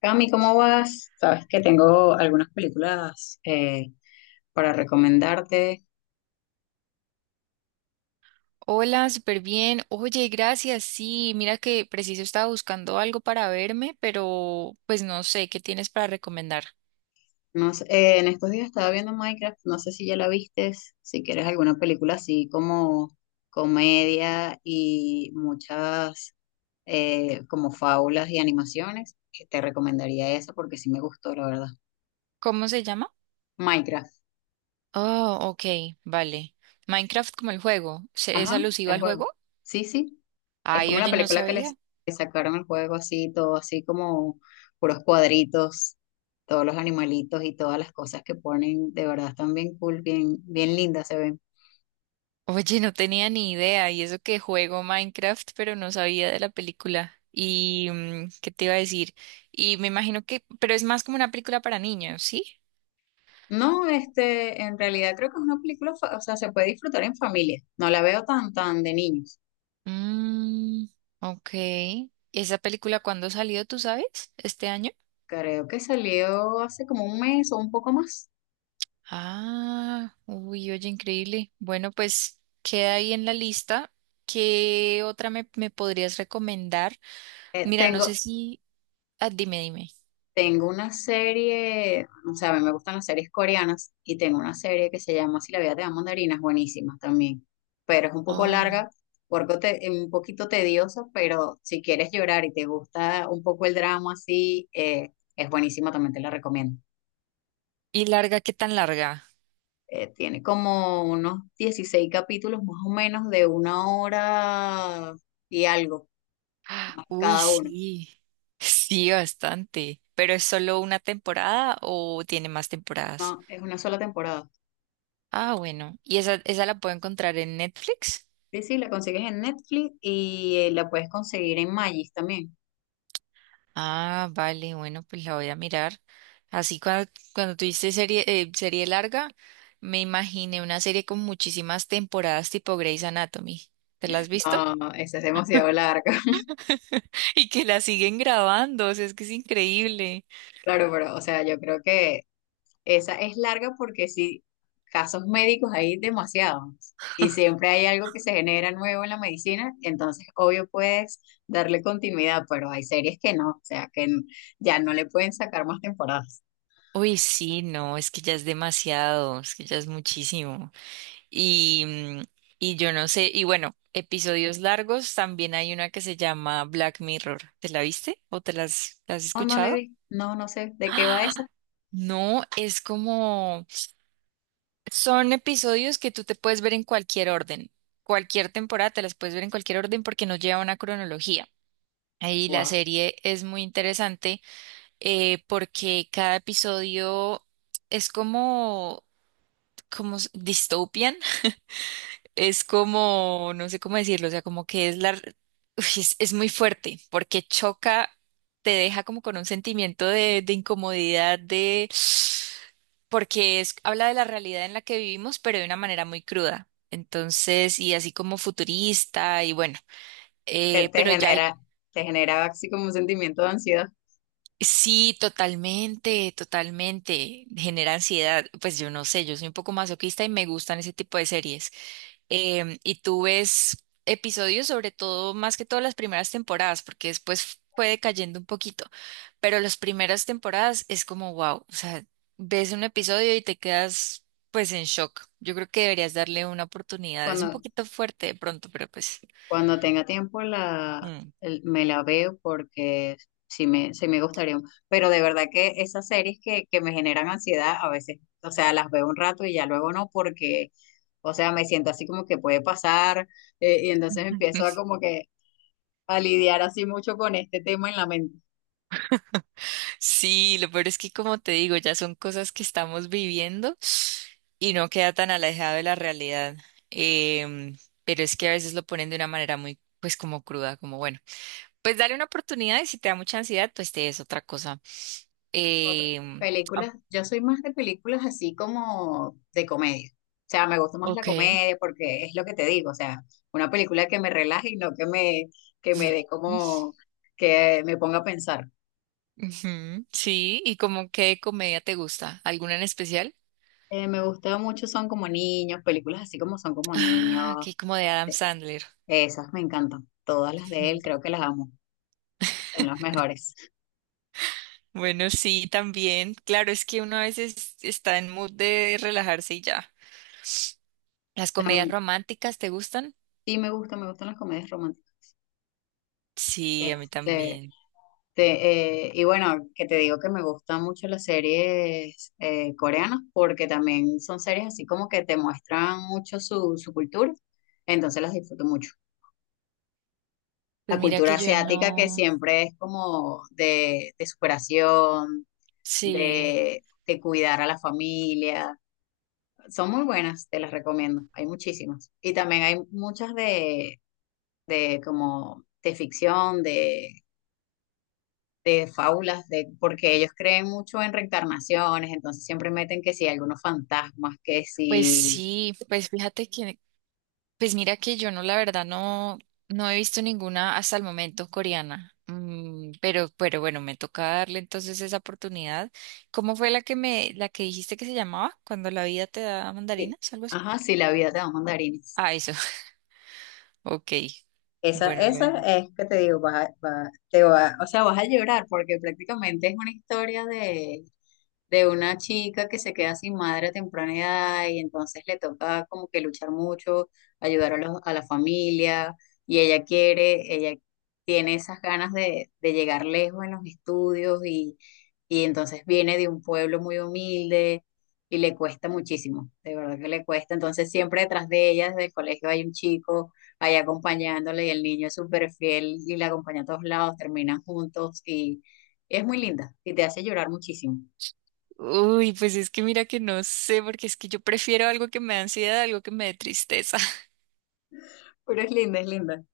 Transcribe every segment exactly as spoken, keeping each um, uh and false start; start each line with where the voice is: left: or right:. left: Cami, ¿cómo vas? Sabes que tengo algunas películas eh, para recomendarte.
right: Hola, súper bien. Oye, gracias. Sí, mira que preciso estaba buscando algo para verme, pero pues no sé qué tienes para recomendar.
left: No sé, eh, en estos días estaba viendo Minecraft, no sé si ya la vistes, si quieres alguna película así como comedia y muchas eh, como fábulas y animaciones, que te recomendaría esa porque sí me gustó, la verdad.
right: ¿Cómo se llama?
left: Minecraft,
right: Oh, ok, vale. Minecraft como el juego. ¿Se- ¿Es
left: ajá,
right: alusivo
left: el
right: al
left: juego.
right: juego?
left: Sí, sí. Es
right: Ay,
left: como una
right: oye, no
left: película que les
right: sabía.
left: que sacaron el juego así, todo así como puros cuadritos, todos los animalitos y todas las cosas que ponen, de verdad están bien cool, bien, bien lindas se ven.
right: Oye, no tenía ni idea. Y eso que juego Minecraft, pero no sabía de la película. Y, mm, ¿qué te iba a decir? Y me imagino que, pero es más como una película para niños, ¿sí?
left: No, este, en realidad creo que es una película, fa- o sea, se puede disfrutar en familia. No la veo tan, tan de niños.
right: Mm, ok. ¿Esa película cuándo salió, tú sabes? ¿Este año?
left: Creo que salió hace como un mes o un poco más.
right: Ah, uy, oye, increíble. Bueno, pues queda ahí en la lista. ¿Qué otra me, me podrías recomendar?
left: Eh,
right: Mira, no sé
left: tengo,
right: si... Ah, dime, dime.
left: Tengo una serie, o sea, a mí me gustan las series coreanas y tengo una serie que se llama Si la vida te da mandarinas, buenísima también, pero es un poco
right: Ah,
left: larga, porque te- un poquito tediosa, pero si quieres llorar y te gusta un poco el drama así, eh, es buenísima, también te la recomiendo.
right: ¿y larga? ¿Qué tan larga?
left: Eh, tiene como unos dieciséis capítulos más o menos de una hora y algo
right: Ah, uy,
left: cada uno,
right: sí. Sí, bastante. ¿Pero es solo una temporada o tiene más temporadas?
left: ¿no? Es una sola temporada.
right: Ah, bueno. ¿Y esa, esa la puedo encontrar en Netflix?
left: Sí, sí, la consigues en Netflix y eh, la puedes conseguir en Magis también.
right: Ah, vale, bueno, pues la voy a mirar. Así cuando, cuando tuviste serie, eh, serie larga, me imaginé una serie con muchísimas temporadas tipo Grey's Anatomy. ¿Te la has visto?
left: No, esa es demasiado larga.
right: Y que la siguen grabando, o sea, es que es increíble.
left: Claro, pero, o sea, yo creo que esa es larga porque sí, casos médicos hay demasiados. Y siempre hay algo que se genera nuevo en la medicina, entonces obvio puedes darle continuidad, pero hay series que no, o sea, que n- ya no le pueden sacar más temporadas.
right: Uy, sí, no, es que ya es demasiado, es que ya es muchísimo. Y, mm, y yo no sé, y bueno, episodios largos, también hay una que se llama Black Mirror. ¿Te la viste o te la has, la has
left: No, no le
right: escuchado?
left: vi, no, no sé, ¿de qué va
right: ¡Ah!
left: esa?
right: No, es como... Son episodios que tú te puedes ver en cualquier orden. Cualquier temporada te las puedes ver en cualquier orden porque no lleva una cronología. Ahí la
left: Wow.
right: serie es muy interesante, eh, porque cada episodio es como, como s- dystopian, es como, no sé cómo decirlo, o sea, como que es la... r- uy, es, es muy fuerte porque choca, te deja como con un sentimiento de, de incomodidad, de porque es, habla de la realidad en la que vivimos, pero de una manera muy cruda. Entonces, y así como futurista, y bueno,
left: Te,
right: eh,
left: te
right: pero ya hay,
left: genera, te genera así como un sentimiento de ansiedad
right: sí, totalmente, totalmente, genera ansiedad. Pues yo no sé, yo soy un poco masoquista y me gustan ese tipo de series. em, y tú ves episodios, sobre todo, más que todo las primeras temporadas, porque después fue decayendo un poquito, pero las primeras temporadas es como wow, o sea, ves un episodio y te quedas pues en shock. Yo creo que deberías darle una oportunidad. Es un
left: cuando.
right: poquito fuerte de pronto, pero pues...
left: Cuando tenga tiempo la,
right: mm.
left: el- me la veo porque sí me, sí me gustaría. Pero de verdad que esas series que, que me generan ansiedad a veces, o sea, las veo un rato y ya luego no porque, o sea, me siento así como que puede pasar eh, y entonces empiezo a como que a lidiar así mucho con este tema en la mente.
right: Sí, lo peor es que como te digo, ya son cosas que estamos viviendo y no queda tan alejado de la realidad. Em, pero es que a veces lo ponen de una manera muy, pues como cruda, como bueno. Pues dale una oportunidad y si te da mucha ansiedad, pues te es otra cosa.
left: Corre-
right: Em, Ah,
left: Películas, yo soy más de películas así como de comedia. O sea, me gusta más la
right: ok.
left: comedia porque es lo que te digo, o sea, una película que me relaje y no que me, que me dé como, que me ponga a pensar.
right: Ujú, sí, ¿y como qué comedia te gusta? ¿Alguna en especial?
left: Eh, me gusta mucho Son como niños, películas así como Son como niños,
right: Ah, aquí como de Adam
left: eh,
right: Sandler.
left: esas me encantan. Todas las de él
right: Ujú.
left: creo que las amo, son las mejores.
right: Bueno, sí, también. Claro, es que uno a veces está en mood de relajarse y ya. ¿Las comedias
left: Tam-
right: románticas te gustan?
left: sí me gusta, me gustan las comedias románticas.
right: Sí, a mí
left: Este,
right: también.
left: Te- eh, y bueno, que te digo que me gustan mucho las series eh, coreanas porque también son series así como que te muestran mucho su, su cultura, entonces las disfruto mucho.
right: Pues
left: La
right: mira
left: cultura
right: que yo
left: asiática que
right: no.
left: siempre es como de, de superación,
right: Sí.
left: de, de cuidar a la familia, son muy buenas, te las recomiendo, hay muchísimas. Y también hay muchas de, de como de ficción, de de fábulas, de, porque ellos creen mucho en reencarnaciones, entonces siempre meten que si algunos fantasmas, que
right: Pues
left: si,
right: sí, pues fíjate que pues mira que yo no, la verdad, no, no he visto ninguna hasta el momento coreana. Mm, pero, pero bueno, me toca darle entonces esa oportunidad. ¿Cómo fue la que me, la que dijiste que se llamaba? Cuando la vida te da
left: que-
right: mandarinas, algo así.
left: ajá, si la vida te da mandarines.
right: Ah, eso. Ok.
left: Esa,
right: Bueno, lo
left: esa
right: dejo.
left: es que te digo, va, va- te va, o sea, vas a llorar porque prácticamente es una historia de, de una chica que se queda sin madre a temprana edad y entonces le toca como que luchar mucho, ayudar a, los- a la familia y ella quiere, ella tiene esas ganas de, de llegar lejos en los estudios y, y entonces viene de un pueblo muy humilde y le cuesta muchísimo, de verdad que le cuesta. Entonces siempre detrás de ella, desde el colegio, hay un chico ahí acompañándole y el niño es súper fiel y la acompaña a todos lados, terminan juntos y es muy linda y te hace llorar muchísimo,
right: Uy, pues es que mira que no sé, porque es que yo prefiero algo que me da ansiedad, algo que me dé tristeza.
left: pero es linda, es linda.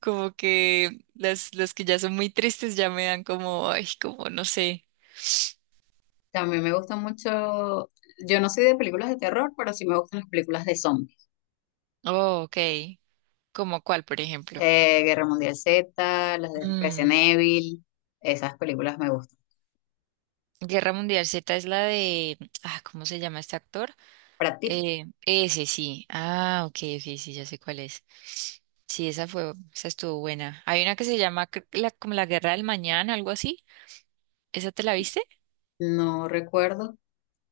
right: Como que las, las que ya son muy tristes ya me dan como, ay, como no sé.
left: También me gusta mucho, yo no soy de películas de terror, pero sí me gustan las películas de zombies.
right: Oh, ok. ¿Como cuál, por ejemplo?
left: Eh, Guerra Mundial Z, las de Resident
right: Mm.
left: Evil, esas películas me gustan.
right: Guerra Mundial Z es la de, ah, ¿cómo se llama este actor?
left: ¿Para ti?
right: Eh, ese sí. Ah, ok, ok, sí, ya sé cuál es. Sí, esa fue, esa estuvo buena. Hay una que se llama cr- la, como la Guerra del Mañana, algo así. ¿Esa te la viste?
left: No recuerdo.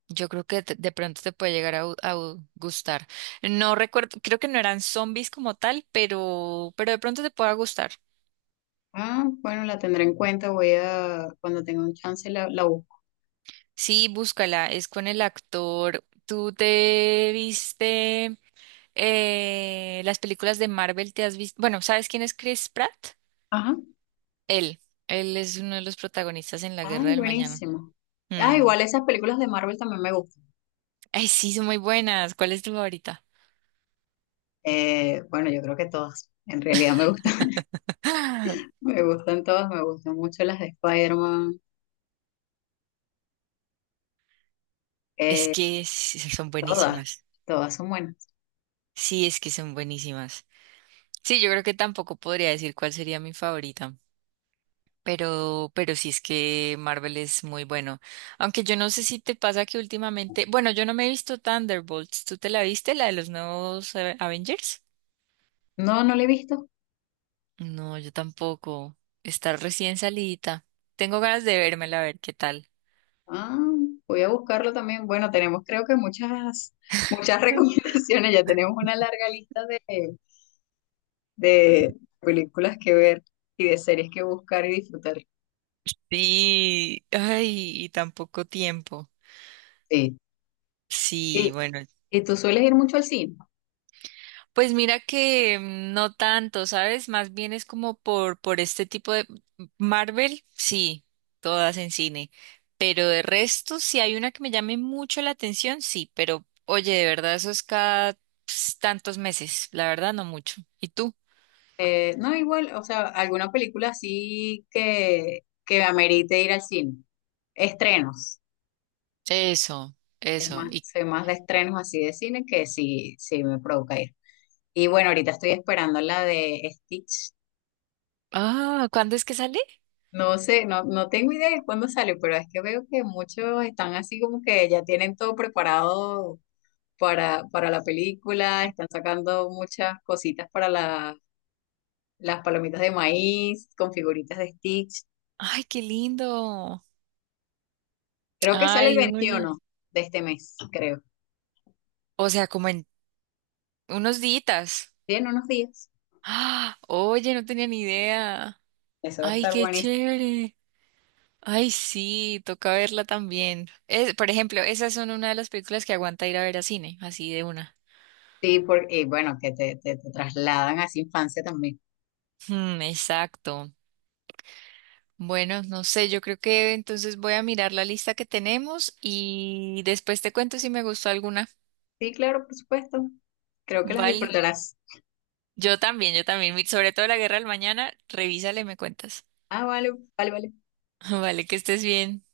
right: Yo creo que te- de pronto te puede llegar a, gu- a gu- gustar. No recuerdo, creo que no eran zombies como tal, pero, pero de pronto te pueda gustar.
left: Ah, bueno, la tendré en cuenta, voy a, cuando tenga un chance la, la busco.
right: Sí, búscala. Es con el actor. ¿Tú te viste? Eh, las películas de Marvel te has visto. Bueno, ¿sabes quién es Chris Pratt?
left: Ajá.
right: Él. Él es uno de los protagonistas en La Guerra
left: Ay,
right: del Mañana.
left: buenísimo. Ah,
right: Mm.
left: igual esas películas de Marvel también me gustan.
right: Ay, sí, son muy buenas. ¿Cuál es tu favorita?
left: Eh, bueno, yo creo que todas. En realidad me gustan, me gustan todas, me gustan mucho las de Spider-Man.
right: Es
left: Eh,
right: que s- son
left: todas,
right: buenísimas.
left: todas son buenas.
right: Sí, es que son buenísimas. Sí, yo creo que tampoco podría decir cuál sería mi favorita. Pero, pero sí es que Marvel es muy bueno. Aunque yo no sé si te pasa que últimamente, bueno, yo no me he visto Thunderbolts. ¿Tú te la viste, la de los nuevos eh, Avengers?
left: No, no la he visto.
right: No, yo tampoco. Está recién salidita. Tengo ganas de vérmela a ver qué tal.
left: Ah, voy a buscarlo también. Bueno, tenemos creo que muchas, muchas recomendaciones. Ya tenemos una larga lista de, de películas que ver y de series que buscar y disfrutar.
right: Sí, ay, y tan poco tiempo.
left: Sí.
right: Sí,
left: ¿Y,
right: bueno,
left: ¿y tú sueles ir mucho al cine?
right: pues mira que mm, no tanto, ¿sabes? Más bien es como por, por este tipo de Marvel, sí, todas en cine, pero de resto, si hay una que me llame mucho la atención, sí, pero oye, de verdad, eso es cada ps, tantos meses, la verdad, no mucho. ¿Y tú?
left: Eh, no, igual, o sea, alguna película así que, que amerite ir al cine. Estrenos.
right: Eso,
left: Es
right: eso.
left: más,
right: ¿Y
left: soy más de estrenos así de cine que sí, sí me provoca ir. Y bueno, ahorita estoy esperando la de Stitch.
right: ah, cuándo es que sale?
left: No sé, no, no tengo idea de cuándo sale, pero es que veo que muchos están así como que ya tienen todo preparado para, para la película, están sacando muchas cositas para la- las palomitas de maíz, con figuritas de Stitch.
right: Ay, qué lindo.
left: Creo que sale el
right: Ay, oye.
left: veintiuno de este mes, creo.
right: O sea, como en unos días.
left: Sí, en unos días.
right: Ah, oye, no tenía ni idea.
left: Eso va a
right: Ay,
left: estar
right: qué
left: buenísimo.
right: chévere. Ay, sí, toca verla también. Es- por ejemplo, esas son una de las películas que aguanta ir a ver a cine, así de una.
left: Sí, porque, y bueno, que te, te te trasladan a esa infancia también.
right: Hmm, exacto. Bueno, no sé, yo creo que entonces voy a mirar la lista que tenemos y después te cuento si me gustó alguna.
left: Sí, claro, por supuesto. Creo que las
right: Vale.
left: disfrutarás.
right: Yo también, yo también. Sobre todo la Guerra del Mañana, revísale y me cuentas.
left: Ah, vale, vale, vale.
right: Vale, que estés bien.